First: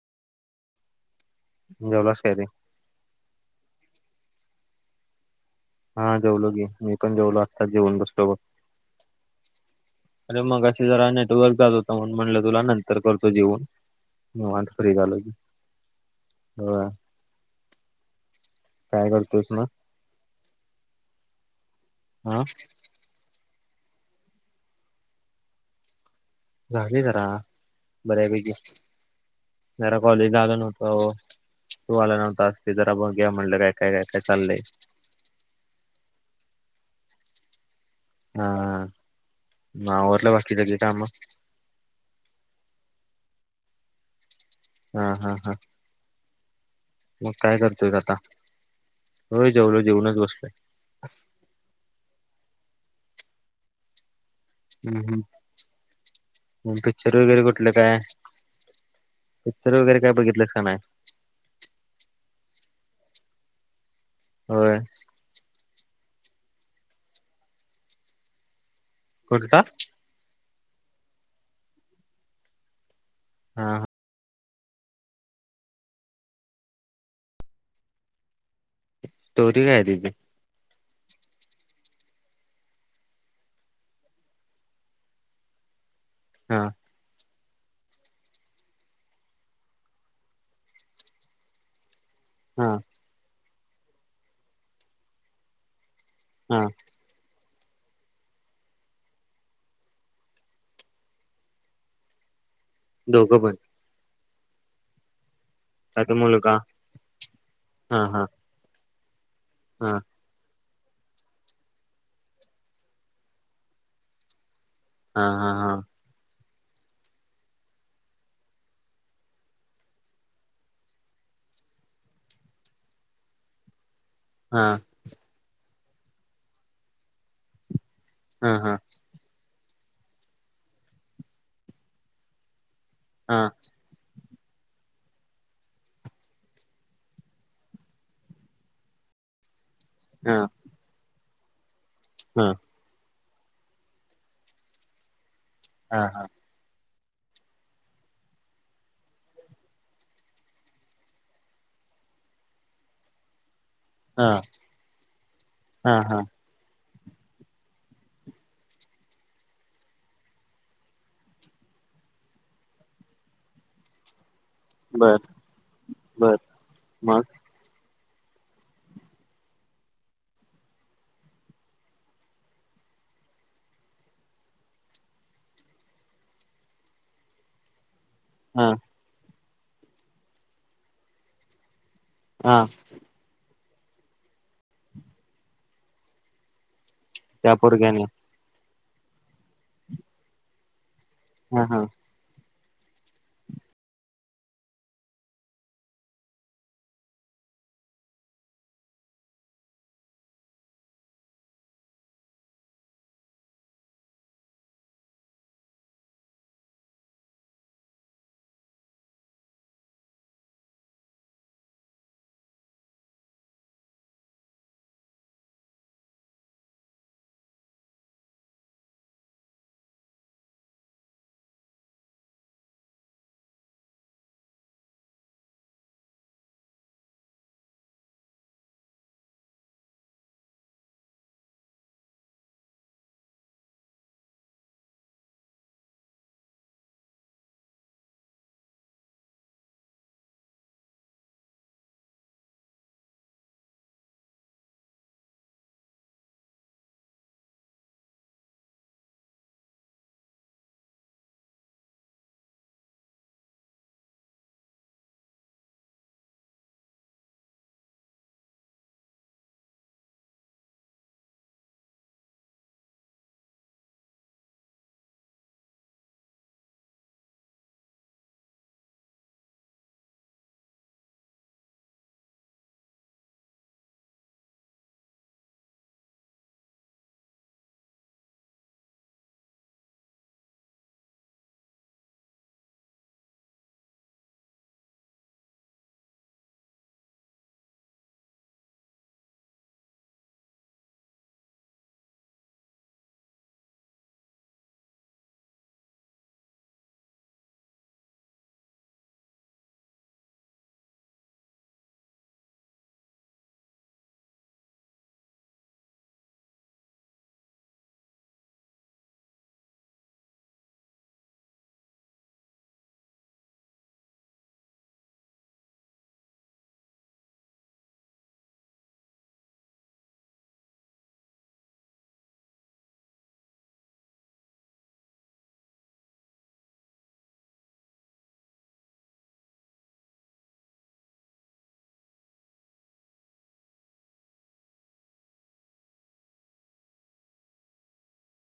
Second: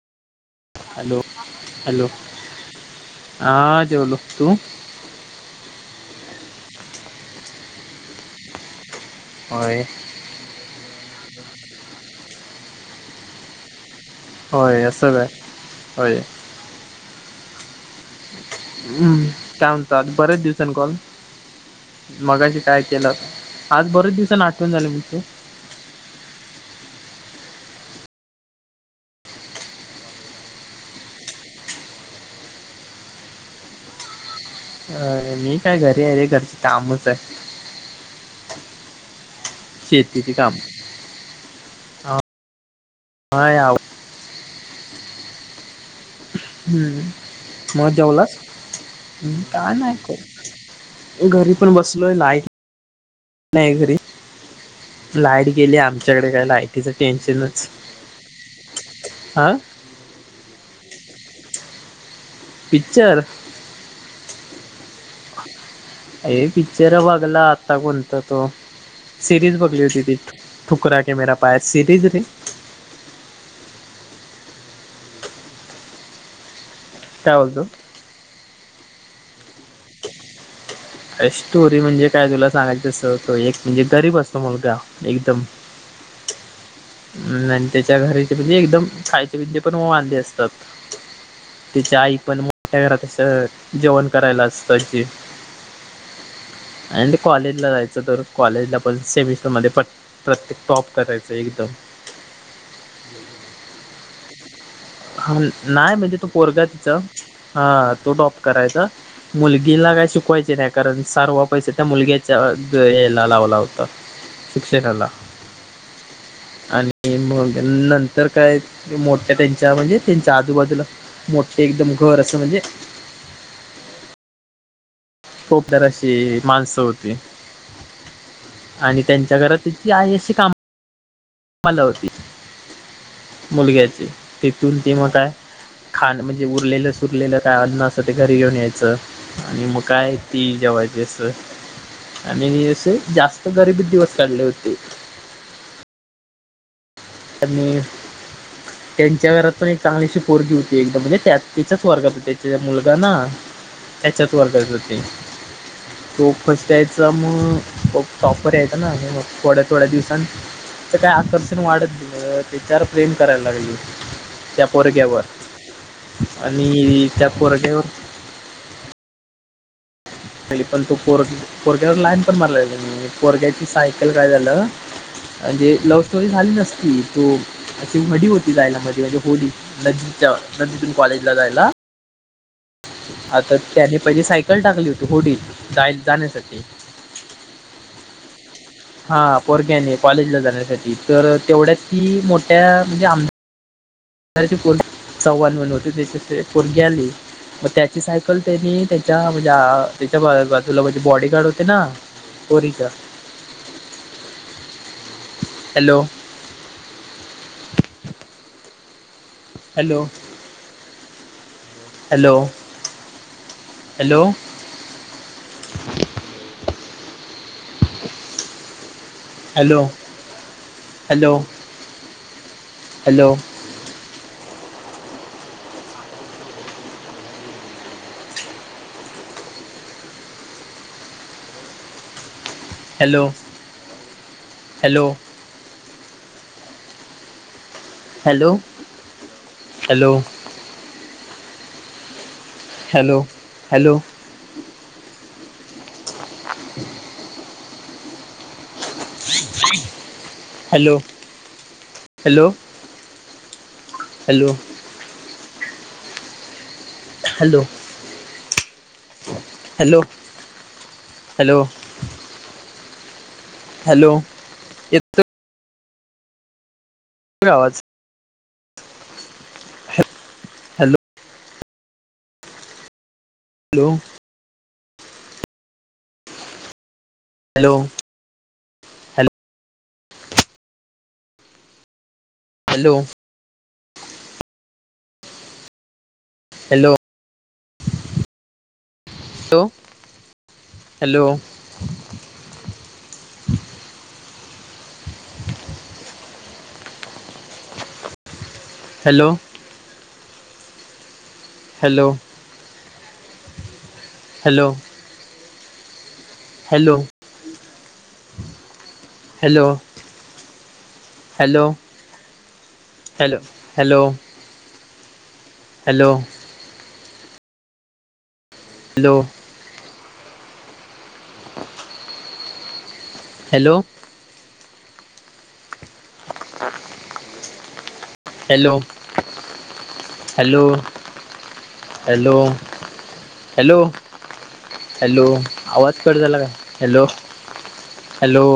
Hello. Hello [unintelligible] हा जेवलो तू. हा जेवल गे मी पण जेवलो आत्ता जेऊन बसतो बघ. होय. अरे मग असे जरा नेटवर्क जात होत मण म्हणलं तुला नंतर करतो जेवुन. म होय खरी असं गल हो काय होय हो. हम्म मग? का म्हत आ बरेच दिवसान कल हा मगाशी काय केलं आज बरेच दिवसा आठवण झाले म्ह झाली तर बऱ्यापैकी जरा कॉलेज आल नव्हतो तुवाला नव ता असतरा बघ घ मणल कायकाय कायकाय चचालले अ मी काय घरी आहे रे घरचे कामच आहे हा ह मा शेतीची रलग काम वाकत गीता अम मा आव हा हम् हम हम्म मगत जाऊलास. होय काय जेवलो नाही जेवूनच बसलोय. कर घरी पण बसलोय लायक नाही घरी. हम्म लाईट गेली आमच्याकडे काय हम्म लायटीचं पिक्चर वगैरे टेन्शनच कुठलं काय हा पिक्चर वगैरे काय बघितलंस का नाही. पिक्चर. होय. हे पिच्चर बघला आता कोणत तो सिरीज कुठला? बघली सिरीज. ठुका के मेरा पायास सिरीज रे [unintelligible] काय बोलतो. तोरी काय दी. अ स्टोरी म्हणजे काय तुला सांगायचं अस त एक म्हणजे गरीब असतो मुलगा एकदम. [unintelligible] हा. आणि त्याच्या घराचे म्हणजे एकदम खायचे पिंजे पण वांधे असतात. तिच्या आई पण हा. मोठ्या घराातच जेवण करायलाच पाहिजे. हा आणि ते कॉलेज जायचं तर कॉलेजला पण सेमिस्टर मध्ये प्रत्येक टॉप करायच एकदम दोघं पण. हा नाही आता म्हणजे तो मुलगा पोरगा तिचा हा तो डॉप्ट करायचा. हा मुलगीला काय शिकवायचे नाय कारण सारव पैसा त्या मुलग्याच्या याला लावला होता. शिक्षणाला हा हा हा. आणि मग नंतर काय मोठ्या त्यांच्या म्हणजे त्यांच्या आजूबाजूला मोठे एकदम घर असं म्हणजे हा. खोपदर अशी माणसं होती हा हा आणि त्यांच्या घरात तिची आहे अशी कामाला होती. हा मुलग्याची ती चुलती मोठाय. खाण म्हणजे उरलेलं सुरलेलं काय अन्न असं ते घरी येऊन यायचं आणि. काय हा ती जेवा्हायची अस. आणि हा हे असे जास्त गरिबीत दिवस काढले होते. हा हा. आणि. त्यांच्या घरात पण एक चांगलीशी पोरगी होती एकदा म्हणजे त्या त्याच्याच वर्गात त्याचा मुलगा ना. हा त्याच्यात वर्गात होती हा हा तो फस्ट टाइम. च मग खूप टॉपर यायचां ना हे मग थोड्या थोड्या दिवसांनी. तर काय आकर्षण वाढत त्याच्यावर प्रेम करायला लागले. त्या बर पोरग्यावर बर आणि मग त्या पोरग्यावर. आणि पण तो पोर पोरग्यावर लाईन पण मारला पोरग्याची सायकल काय झालं. जे लव्ह स्टोरी झाली नसती तो. नदि होती हा जायला मध्ये म्हणजे होळी नदीच्या नदीतून कॉलेजला जायला. हा. आता त्याने पहिली सायकल टाकली होती होडी जाय जाण्यासाठी त्या पोरग्याने हा पोरग्याने कॉलेजला जाण्यासाठी तर हा तेवढ्या हा ती मोठ्या म्हणजे आम दाराची पोरगी चव्हण म्हणून होती त्याच्या पोरगी आली. मग त्याची सायकल त्यांनी त्याच्या म्हणजे अ त्याच्या बाजूला म्हणजे बॉडी गार्ड होते ना पोरीचा hello. Hello. Hello hello. [inaudible] Hello hello. Hello. Hello hello. Hello hello. Hello hello hello hello. Hello. Hello. Hello hello hello येत. आवाज hello. Hello. Hello hello. Hello. Hello. तो हॅलो. हम्. Hello hello. Hello. Hello. Hello. Hello hello hello. Hello. Hello! Hello hello! Hello hello hello आवाज क झाला का hello hello